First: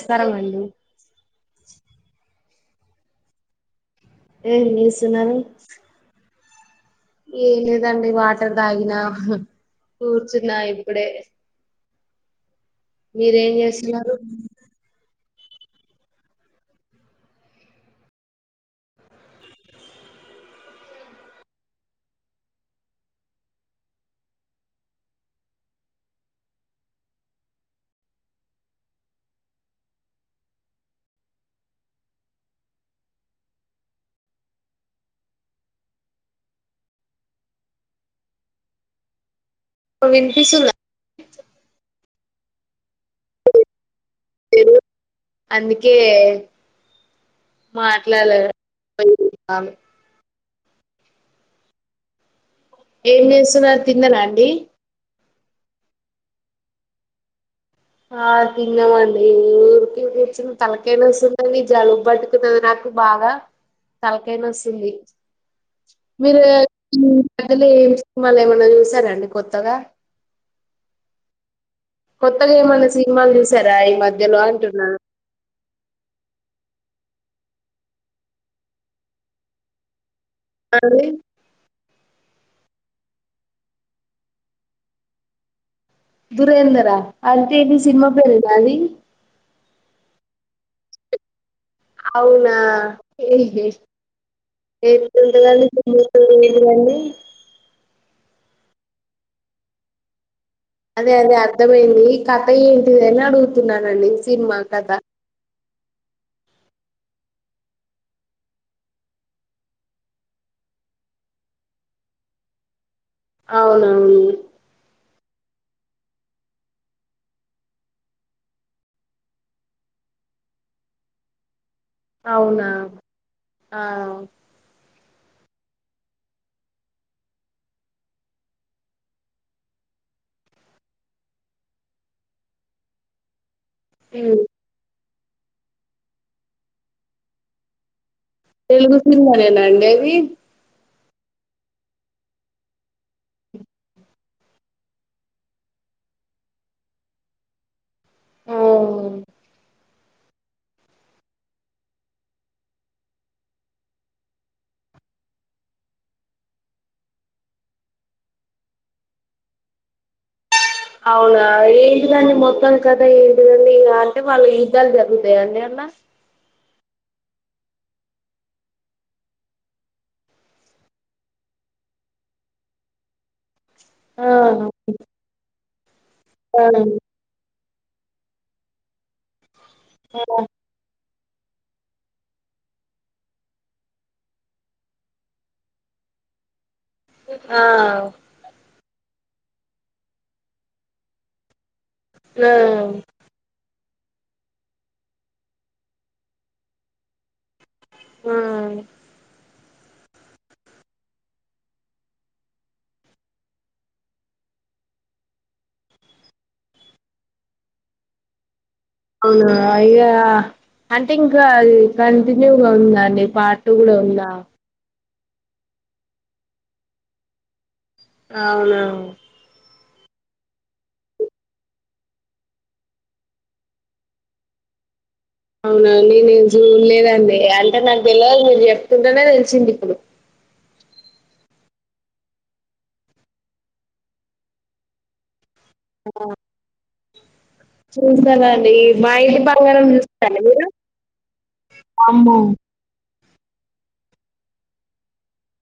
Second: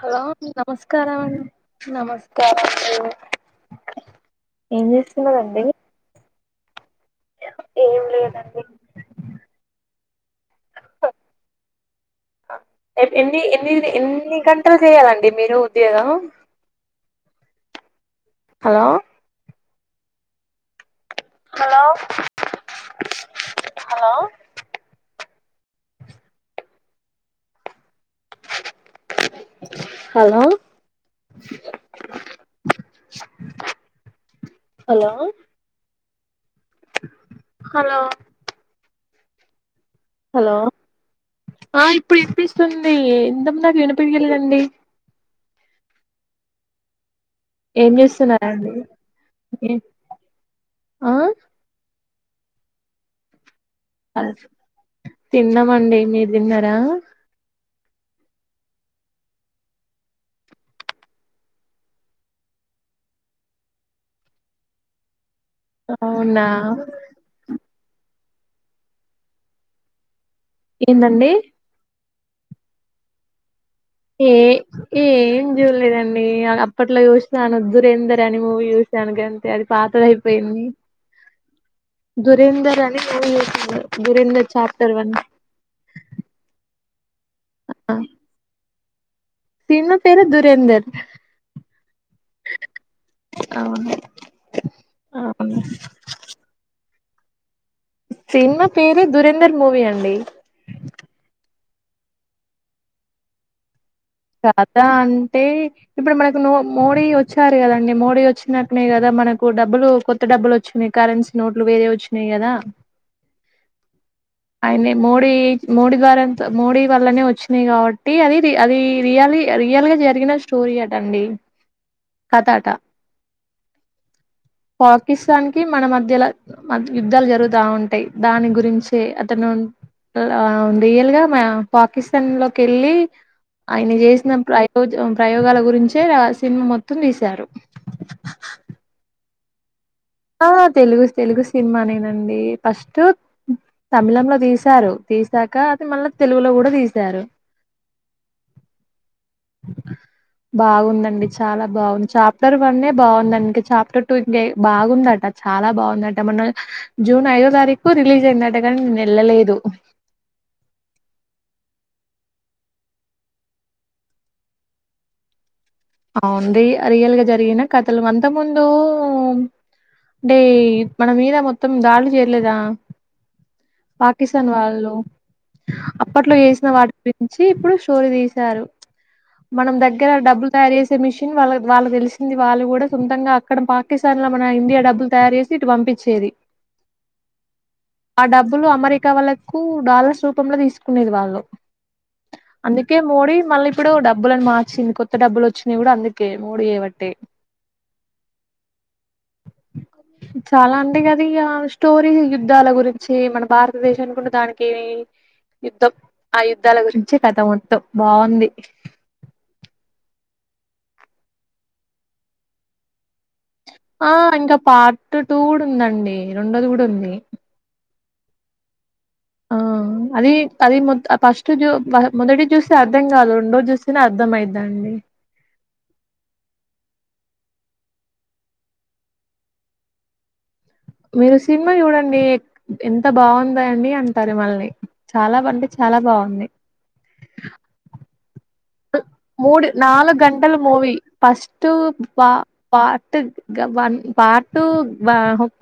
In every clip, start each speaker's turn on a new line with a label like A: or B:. A: Hello
B: అండి
A: నమస్కారమండి నమస్కారం ఏం చేస్తున్నరండి
B: ఏ లేదండి వాటర్ తాగినా కూర్చున్నా ఇప్పుడే
A: ఎన్ని
B: మీరేం
A: ఎన్ని
B: చేస్తున్నారు
A: ఎన్ని గంటలు చేయాలండి మీరు ఉద్యోగం hello hello hello hello hello hello hello
B: వినిపిస్తుందా
A: ఆ ఇప్పుడు ఇనిప్పిస్తుంది ఇంతకుముందు నాకు వినిపియ్యలేదండి
B: మీరు అందుకే
A: ఏం
B: మాట్లాడ
A: చేస్తున్నరండి ఆ
B: ఏం చేస్తున్నరు తిన్నరా అండి
A: తిన్నమండి మీరు తిన్నరా
B: ఆ తిన్నమండి ఊరికే కూర్చుని తలకాయ నొస్తుందండి జలుబు పట్టుకున్నది నాకు నాకు బాగా తలకాయ నొస్తుంది మీరు
A: అవునా
B: పెద్ది [unintelligible] సినిమాలు ఏమన్నా చూశారా అండి కొత్తగా
A: ఏందండి
B: కొత్తగా ఏమన్నా సినిమాలు చూసా
A: ఏ ఏం చూడలేదండి అప్పట్లో చూసాను దురేందర్ అని మూవీ చూశాను గంతే అది పాతగ అయి పోయింది
B: అండి
A: దురేందర్ దురేందర్ చాప్టర్ వన్
B: దురేందరా అంటే ఇది సినిమా పేరేనా అది
A: సినిమా పేరే దురేందర్
B: అవునా
A: అవును అవును
B: ఎట్లుంటదండి సినిమా పేరేంటిదండి
A: సినిమా పేరే దురేందర్ మూవీ అండి
B: అదే అదే అర్థమైంది కథ ఏంటిదని అడుగుతున్నా
A: కథ అంటే ఇప్పుడు మనకు నో మోడీ వచ్చారు కదండి మోడీ వచ్చినాకనే కదా మనకు డబ్బులు కొత్త డబ్బులు వచ్చినాయి కరెన్సీ నోట్లు వేరే వచ్చినాయి కదా
B: అవునవును
A: అయినే మోడీ మోడీ గారంత మోడీ వల్లనే వచ్చినాయి కాబట్టి అది అది రియాలి రియల్ గా జరిగిన స్టోరీ అటండి కథ అట
B: అవునా ఆ
A: పాకిస్తాన్ కి మన మధ్యలో మ యుద్ధాలు జరుగుతా ఉంటాయి దాని గురించి అతను ఆ రియల్ గా మ పాకిస్తాన్ లోకి వెళ్ళి ఆయన
B: ఉమ్
A: చేసిన ప్రయోజ ప్రయోగాల గురించే సినిమా మొత్తం తీశారు
B: తెలుగు సినిమా నేనా అండి అది
A: ఆ తెలుగు సి తెలుగు సినిమా నేనండి ఫస్ట్ తమిళంలో తీశారు తీసాక అది మళ్ళా తెలుగులో కూడా తీసారు
B: ఊ
A: [inaudible] బాగుందండి చాలా బాగుంది చాప్టర్ వన్నె బాగుందడి ఇంకా చాప్టర్ టూ ఇంక బాగుందట చాలా బాగుందట మొన్న జూన్ ఐదో తారీఖు రిలీజ్ అయిందట కానీ నేను వెళ్ళలేదు [inaudible]
B: అవునా ఏంటిదండి మొత్తం కథ ఏంటిదండి ఇగ అంటే వాళ్ళు యుద్ధాలు జరుగుతాయా అండి
A: అవ్వండి రియల్ గా జరిగిన కథలు అంత ముందు అంటే మన మీద మొత్తం దాడులు చేయలేదా పాకిస్తాన్
B: ఆహా!
A: వాళ్ళు అప్పట్లో చేసిన వాటి
B: ఆ
A: గురించి ఇప్పుడు స్టోరీ తీశారు మనం దగ్గర డబ్బులు తయారు మిషన్ వా వాళ్ళ తెలిసింది వాళ్ళు కూడా సొంతంగా అక్కడ పాకిస్తాన్ లో మన ఇండియా డబ్బులు తయారు చేసి ఇటు పంపి పిచేది
B: ఆ
A: ఆ డబ్బులు అమరి కా వాళ్లకు డాలర్స్ రూపంలో తీసుకునేది వాళ్ళు అందుకే మోడీ మళ్ళీ ఇప్పుడు డబ్బులులను మార్చింది కొత్త డబ్బులు వచ్చినయి కూడా అందుకే మోడీ ఏ బట్టే
B: ఆ
A: చాలా అంటే ఇగ అదిగా స్టోరీ యుద్ధాల గురించి మన భారతదేశానికి ఉన్న దానికి యుద్ధం ఆ యుద్ధాల గురించి కథ మొత్తం బాగుంది
B: అవునా ఇగా అంటే ఇంకాది కంటిన్యూగా ఉందండి
A: ఆ ఇంకా పార్ట్ టూ కూడా ఉందండి రెండోది కూడా ఉంది
B: అవును
A: ఆ అది అది మోత్ ఫస్ట్ చుస్ మొదటి చూస్తే అర్థం కాదు రెండోది చూస్తేనే అర్థం అయ్యిద్దండి
B: అవునండి నేను చూలేదండి అంటే నాకు తెల్వదు మీరు చెప్తుంటేనే తెలిసింది ఇప్పుడు
A: మీరు సినిమా చూడండి ఎంత బాగుందండి అంటారు మళ్ల్ని చాల [unintelligible] చాల బాగుంది
B: చూస్తానండి మా ఇంటి
A: మూడు
B: బంగారం
A: నాలుగు
B: చూస్తారండి
A: గంటలు
B: మీరు
A: మూవి ఫస్ట్
B: అమ్మో
A: [unintelligible] [unintelligible] వన్ పార్టు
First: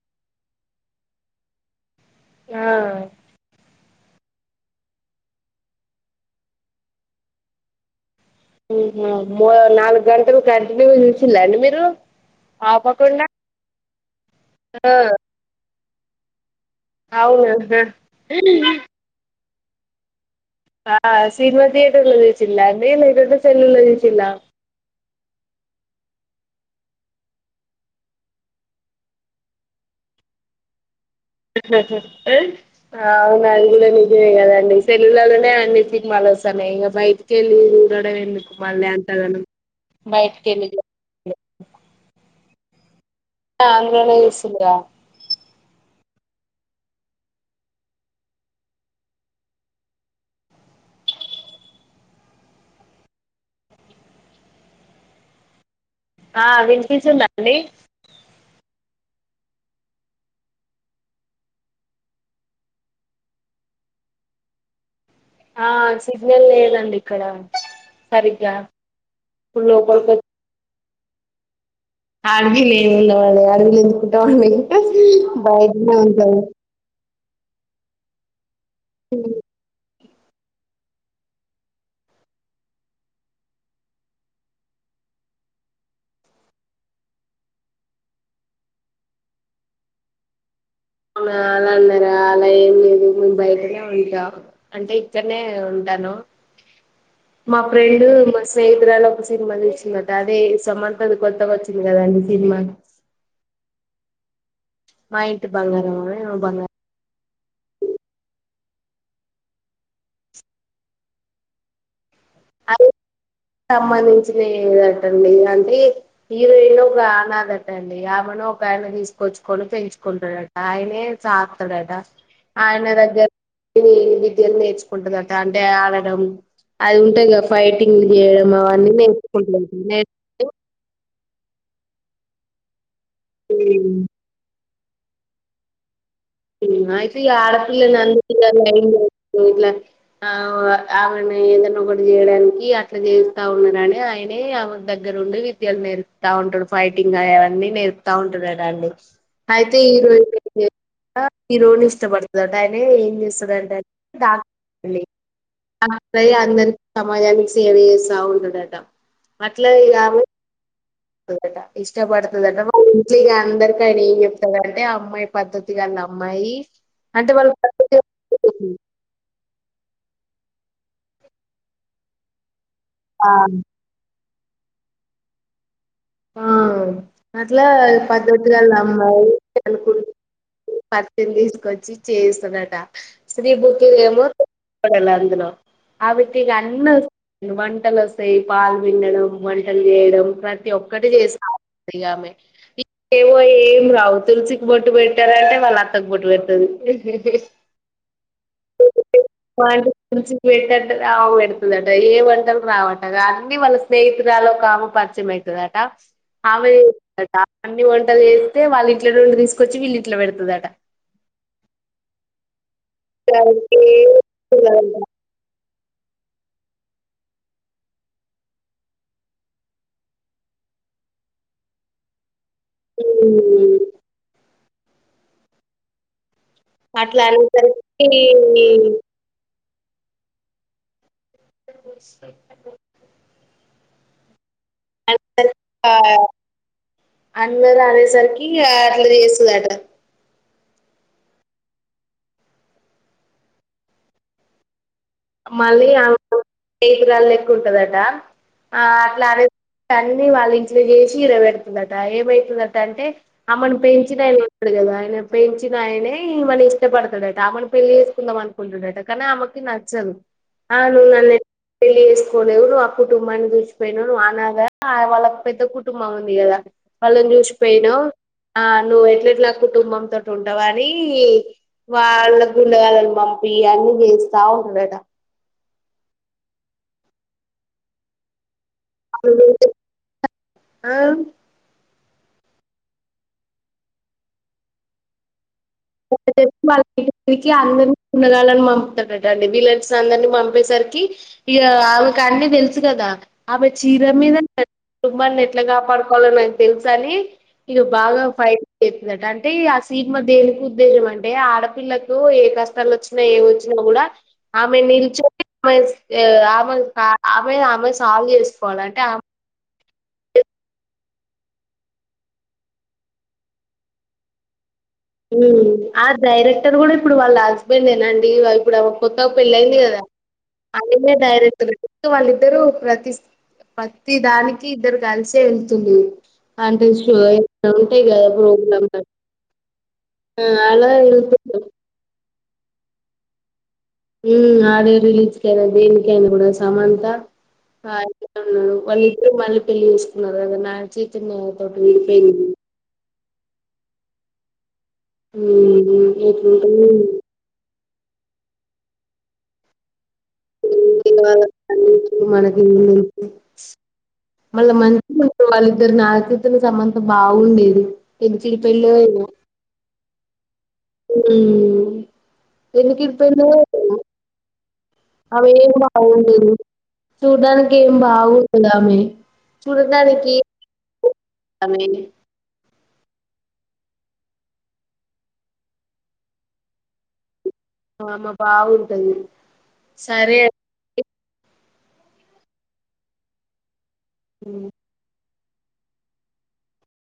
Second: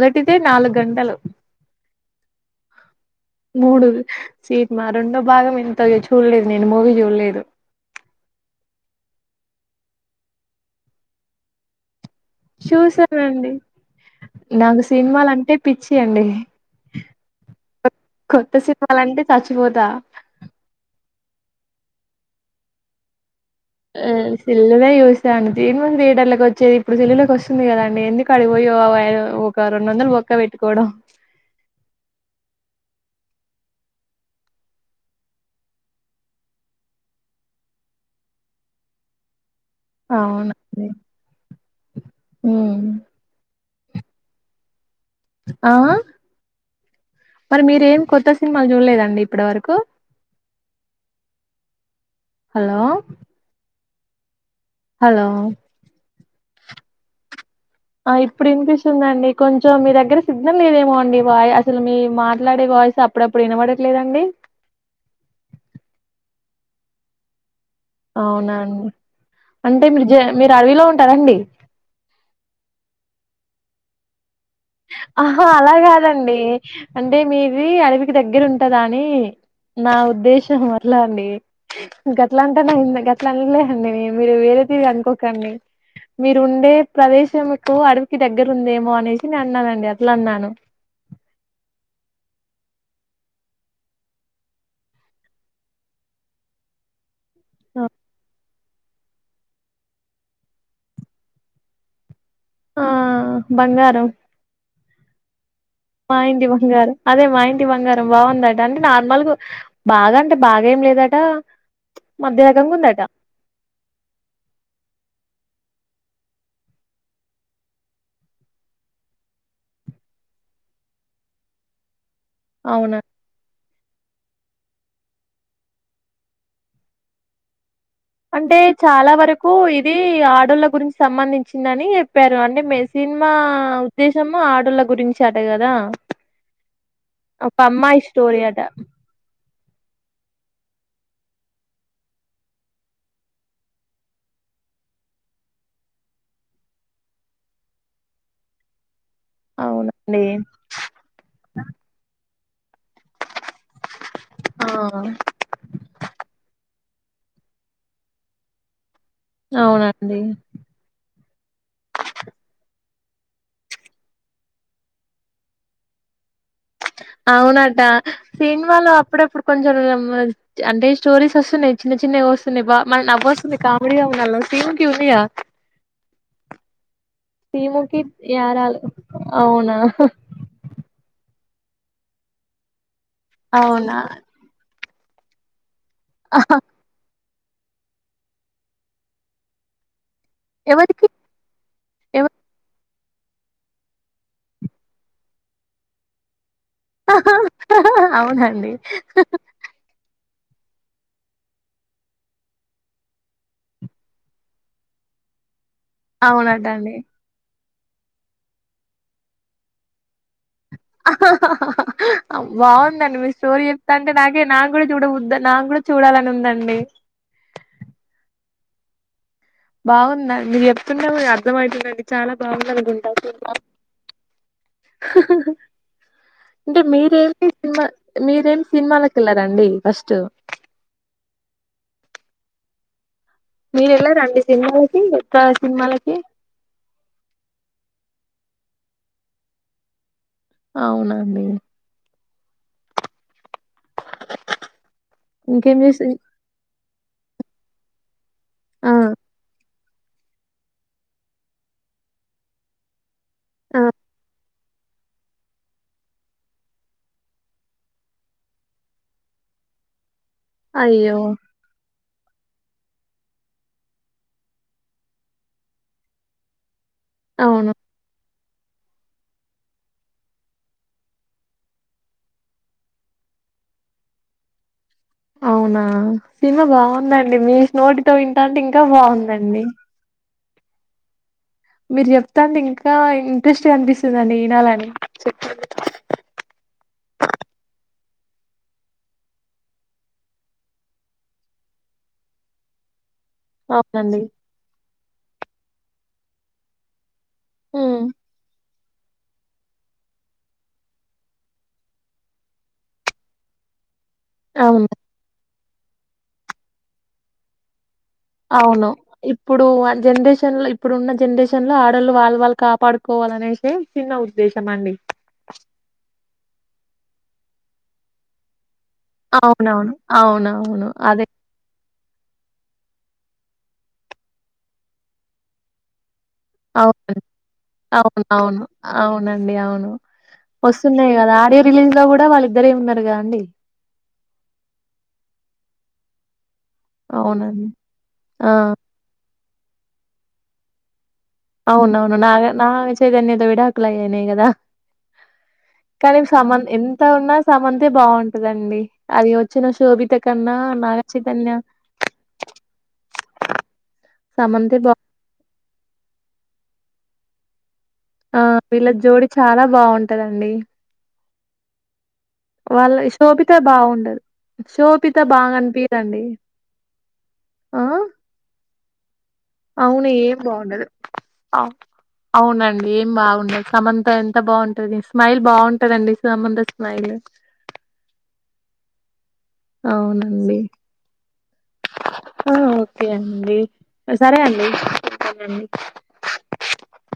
A: మొదటిదే నాలుగు గంటలు
B: ఆ
A: మూడు సీట్మా రెండో భాగం ఇంతగా చూడలేదు నేను మూవీ చూడలేదు
B: అబ్బా నాలుగు గంటలు కంటిన్యూ చూసిలాండి మీరు ఆపకుండా
A: చూసానండి నాకు సినిమాలు అంటే పిచ్చి అండి
B: అవున
A: చచ్చిపోత
B: ఆ సినిమా [unintelligible] తీయేటర్లో [unintelligible]
A: [unintelligible] వచ్చేది ఇప్పుడు సెల్ లులకి వస్తుంది కదాండి ఎందుకు అడికి పోయి ఒక రెండు వందలు బొక్క పెట్టుకోవడం
B: అవునా అది కూడ నిజమే కదండి సెల్లలలోనే అన్ని సినిమాలు అసలు ఇంక బయటికి వెళ్ళి చూడడం ఎందుకు మళ్ళీ అంతగనం
A: అవును
B: బయటికెళ్ళి చూ అందులోనే [unintelligible]
A: ఆ మరి మీరు ఏం కొత్త సినిమాలు చూడలేదండి ఇప్పటి వరకు హలో హలో
B: ఆ వినిపిస్తుందా ఆండి
A: ఆ ఇప్పుడు వినిపిస్తుందండి కొంచెం మీ దగ్గర సిగ్నల్ లేదేమో అండి బాయ్ అసలు మీ మాట్లాడే వా వాయిస్ అప్పుడప్పుడు వినబడట్లేదండి
B: ఆ సిగ్నల్ లేదండి ఇక్కడ
A: అవునా
B: సరిగ్గా
A: అండి
B: ఇప్పుడు
A: అంటే మీరు
B: లోపలికి వచ్చి
A: [unintelligible] మీరు అడవిలో ఉంటారండి
B: [unintelligible]
A: ఆహా అలా
B: బయటనే ఉంటాం
A: కాదండి అంటే మీది అడవికి దగ్గర ఉంటు [unintelligible] ఉద్దేశం అట్లా అండి గట్ల అంటే గట్ల అలే అండి మీరు వేరైతే అనుకో కండి మీరు ఉండే ప్రదేశంకు అడవికి దగ్గర ఉందేమో అనేసి నే అన్నానండి అట్ల అన్నాను
B: అవునా అలా అన్నార అలా ఏం లేదు మేము బయటనే ఉంట అంటే ఇక్కడనే ఉం తను మా ఫ్రెండు మ స్నేహితురాలు ఒక సినిమా తీసిందంట అదే సమంత కొత్త వచ్చింది కదాండి
A: ఆ బంగారం
B: [unintelligible]
A: మా ఇంటి బంగారం అదే మ బంగారం బాగుందట అంటే నార్మల్ బాగ అంటే బాగా ఏం లేదట మధ్యారకంగా వుందట
B: సంబంధించిన ఏదటండి అంటే హీరోయిన్ ఒక ఆనదట్టండి ఆమ ఒక ఆయన తీసుకొచ్చుకొని పెంచుకుంటాడట ఆయనే సాక్తడట ఆయన
A: అవునా
B: దగ్గర విద్యలు నేర్చుకుంటదట అంటే ఆడడం అది ఉంటది కదా ఫైటింగ్ చేయడం
A: అంటే
B: అవన్నీ
A: చాలా వరకు
B: నేర్చుకుంటదట
A: ఇది
B: నేర్చుకొని
A: ఆడోళ్ళ గురించి సంబంధించిందని చెప్పారు అంటే సినిమా ఉద్దేశము ఆడోలకు గురించి అట కదా
B: అయితే ఈ
A: ఒక
B: ఆడపిల్ల
A: అమ్మాయి
B: [unintelligible]
A: స్టోరీ అట
B: ఇట్లా ఆ ఆమెని ఏదన్న ఒకటి చేయడానికి అట్లా చేస్తా ఉన్నాడని ఆయనే దగ్గర ఉండి విద్యలు నేర్పుతా ఉంటాడు ఫైటింగ్ అ అవన్నీ నేర్పుతా ఉంటాడు అట అండి అయితే
A: అవునండి
B: హీరోయిన్ [inaudible] అట హీరోని ఇష్టపడుతదట అయి తే ఏం చేస్తది అంట డాక్
A: ఆ
B: అండి డాక్టర్ అయి అందరిని సమాజానికి సేవ చేస్త ఉంటాడట
A: అవునండి
B: ట ఇంకా ఇష్టపడుతదట వాలీంట్ల ఇగ అందరికి ఆయన ఏం చెప్తడు అంటే అమ్మాయి పద్ధ తి గల అమ్మాయి అంటే వాళ్ళ
A: అవునటా
B: పద్ధతి
A: సినిమాలో అప్పుడప్పుడు కొంచెం అంటే స్టోరీస్ వస్తున్నాయి చిన్న చిన్నవి వస్తున్నాయి బా మరి
B: ఆ
A: నవ్వుస్తుంది కామిడిగా ఉందల్ల సీముకి ఉందిగా
B: ఆ అట్లా
A: సీముకి
B: పద్దతి గల్ల
A: యారాలు
B: అమ్మాయి
A: అవునా
B: అనుకుం [inaudible] అతను తీసుకొచ్చి చేయిస్తడట శ్రీముఖి
A: అవునా
B: ఏమో [inaudible] కోడలు అందులో ఆమెకు ఇగా అన్నీ వస్తాయి, వంటలు వస్తాయి, పాలు విండడం, వంటలు చేయడం. ప్రతి
A: ఎవరికి
B: ఒక్కటి చేస్తా
A: ఎవ
B: ఇగామె ఏవో ఏం రావు తులిసికి బొట్టు పెట్ టంటే వాళ్ళ అత్తకు బొట్టు పెడుతది
A: అవునండి
B: తులిసికి పెట్టంటే ఆమెకు పెడుతదంట ఏ వంటలు రావంటగా అన్ని వాళ్ళ స్నేహితురాలు ఒక ఆమె ప పరిచయం అయిత ట ఆమె
A: అవునటండి
B: [inaudible] ట అన్ని వంటలు చేస్తే వాళ్ళ ఇంట్ల నుండి తీసుకొచ్చి వీళ్ళిం ట్లా పెడుతదట
A: అం బాగుందండి మీరు స్టోరీ
B: దానికి
A: చెప్తాంటే నాకే నాకూడా చూడబుద్ద నాకూడా చూడాలని ఉందండి బాగుందండి మీరు చెప్తుంటే కూడ అర్థమవుతుందండి చాలా బాగుందనుకుంట సినిమా
B: హ్మ్
A: అంటే
B: అట్లా
A: మీరేమి సినిమా
B: అనేసరికి
A: మీరేమి సినిమాలకు ఎళ్లరా అండి ఫస్ట్
B: [inaudible]
A: మీరు ఎల్లరా అండి సినిమాలకి ఎక్క సినిమాలకి
B: ఇగా అట్లా చేస్తదటా
A: అవునా అండి [inaudible] ఇంకేం
B: మళ్ళీ
A: చేసి
B: ఆమె [inaudible] లెక్క ఉంటందట ఆ అట్లా ఆమె అన్నీ వాళ్ళ ఇంట్లో చేసి ఈడ వెడుతదట ఏమైతదంట అంటే ఆమెను
A: ఆ
B: పెంచినాయన ఉంటాడు కదా ఆయన పెంచిన ఆయనే ఈమెని ఇష్టపడతడు అట ఆమెను పెళ్లి చేసుకుందాం అనుకుంటాడు అట కానీ ఆమెకి నచ్చదు ఆ నువ్వు
A: అయ్యో
B: నన్ను ఎం పెళ్లి చేసుకోలేవు నువ్వు అప్ కుటుంబాన్ని చూసిపోయినవు అనాద వాళ్ళకి పెద్ద కుటుంబం ఉంది కదా వాళ్ళను
A: అవును
B: చూసిపోయినవు ఆ నువ్వు ఎట్ల ఎట్లా కుటుంబం తోటి ఉంటవని వాళ్ళు గుండగాలను పంపి అన్నీ చేస్తావు.
A: అవునా సినిమా బాగుందండి. మీ నోటితో వింటంటే ఇంకా. ఇంకా బాగుందండి.
B: హలో.
A: మీరు చెప్తా ఉంటే ఇంకా ఇంట్రెస్ట్ గా అనిపిస్తుందండి ఈనాలని చెప్పు.
B: వాళ్ళ అందరికీ ఉండగాలని పంపుతున్నరండి వీలర్స్ అందరిని పంపేసరికి. కి ఇంకా ఆమెకు అన్ని తెలుసు కదా. ఆమె చీర
A: అవునండి
B: మీద కుటుంబాన్ని ఎట్లా కాపాడుకోవలో నాకు తెలుసు అని. ఇంకా
A: హ్మ్.
B: బాగా ఫైట్ చేస్తుందట అంటే ఇగ ఆ సీన్మా దేనికి. ఉద్దేశం అంటే ఆడపిల్లకూ ఏ కష్టలొచ్చినా ఏవొచ్చినా కూడా ఆమె
A: అవును
B: నిల్చొని. ఆహ్ ఇంకా ఆమె ఆమెకు స్.
A: అవును ఇప్పుడూ అన్. జన్రేషన్ లొ ఇప్పుడు ఉన్న జన్రేషన్ ల ఆడొళ్ళు వాళ్ళు వాళ్ కాపాడుకోవాలనేసి చిన్న ఉద్దేశం అండి.
B: ఆ డైరెక్టర్ కూడా ఇప్పుడు వాళ్ళా హస్బెండేనండీ ఇప్పుడు ఆమెకు కొత్తగ పెళ్ళయింది
A: అవునవును
B: కదా
A: అవునవును
B: అయనే
A: అదే
B: డైరెక్టర్. వాళ్ళిద్దరూ ప్రతి సి ప్రతి దానికి ఇద్దరు కలిసే ఎళ్తుంరు. అంటే షో
A: అవునండి అవునవును
B: [unintelligible]
A: అవునండి
B: ఆ అలా
A: వస్తున్నాయి కదా ఆడియో
B: వెళ్తున్నారు
A: రిలీజ్ లో కూడా వాళ్ళిద్దరే ఉన్నారు కదా అండి.
B: ఉమ్ ఆడియో రిలీజ్కేనై దేనికైన కూడా. సమంత
A: అవునండి
B: బాయ్
A: ఆ
B: ఫ్రెండ్ వాళ్ళి ఇద్దరు మళ్ళీ పెళ్లి చేస్కున్నరు కదా నాచి.
A: అవునవును నాగ నాగ చైతన్యతొ విడాకులు అయ్నయ్ కదా. కానీ సమంత
B: ఎట్లుంటది
A: ఎంత ఉన్నా సమంతె. బాగుంటదండి అది వచ్చిన శోభితక్.
B: ఉమ్ ఇంగ వాళ్లకు అన్ని చూసిన మనకెందుకు. మళ్ళ
A: సమంతే బా
B: మంచిగా వాళ్ళిద్దరు నాగ్ చైతన్య సమంత బావుండేది.
A: ఆహ్ వీళ్ళా జోడి చాలా బాగుంటదండి.
B: ఉమ్
A: వాళ్ళ
B: ఎందుకు విడిపోయిందో
A: శోభిత
B: ఏమో.
A: బాగుండదు శోభిత
B: అవి
A: బాగా
B: ఏం
A: అనిపియదండి
B: బాగుండదు చూడ్డానికి
A: ఆ
B: ఏం బాగుండదు ఆమే.
A: అవును ఏం బావుండదు అవ్
B: ఆమె
A: అవునదే. ఏం బాగుండదు సమంత ఎంత బావుంటది స్మైల్ బాగుంటదండి సమంత స్మైలు.
B: ఆమె బాగుంటది. సరే
A: అవునండి ఆహ్ ఓకే అండి. సరే అండి.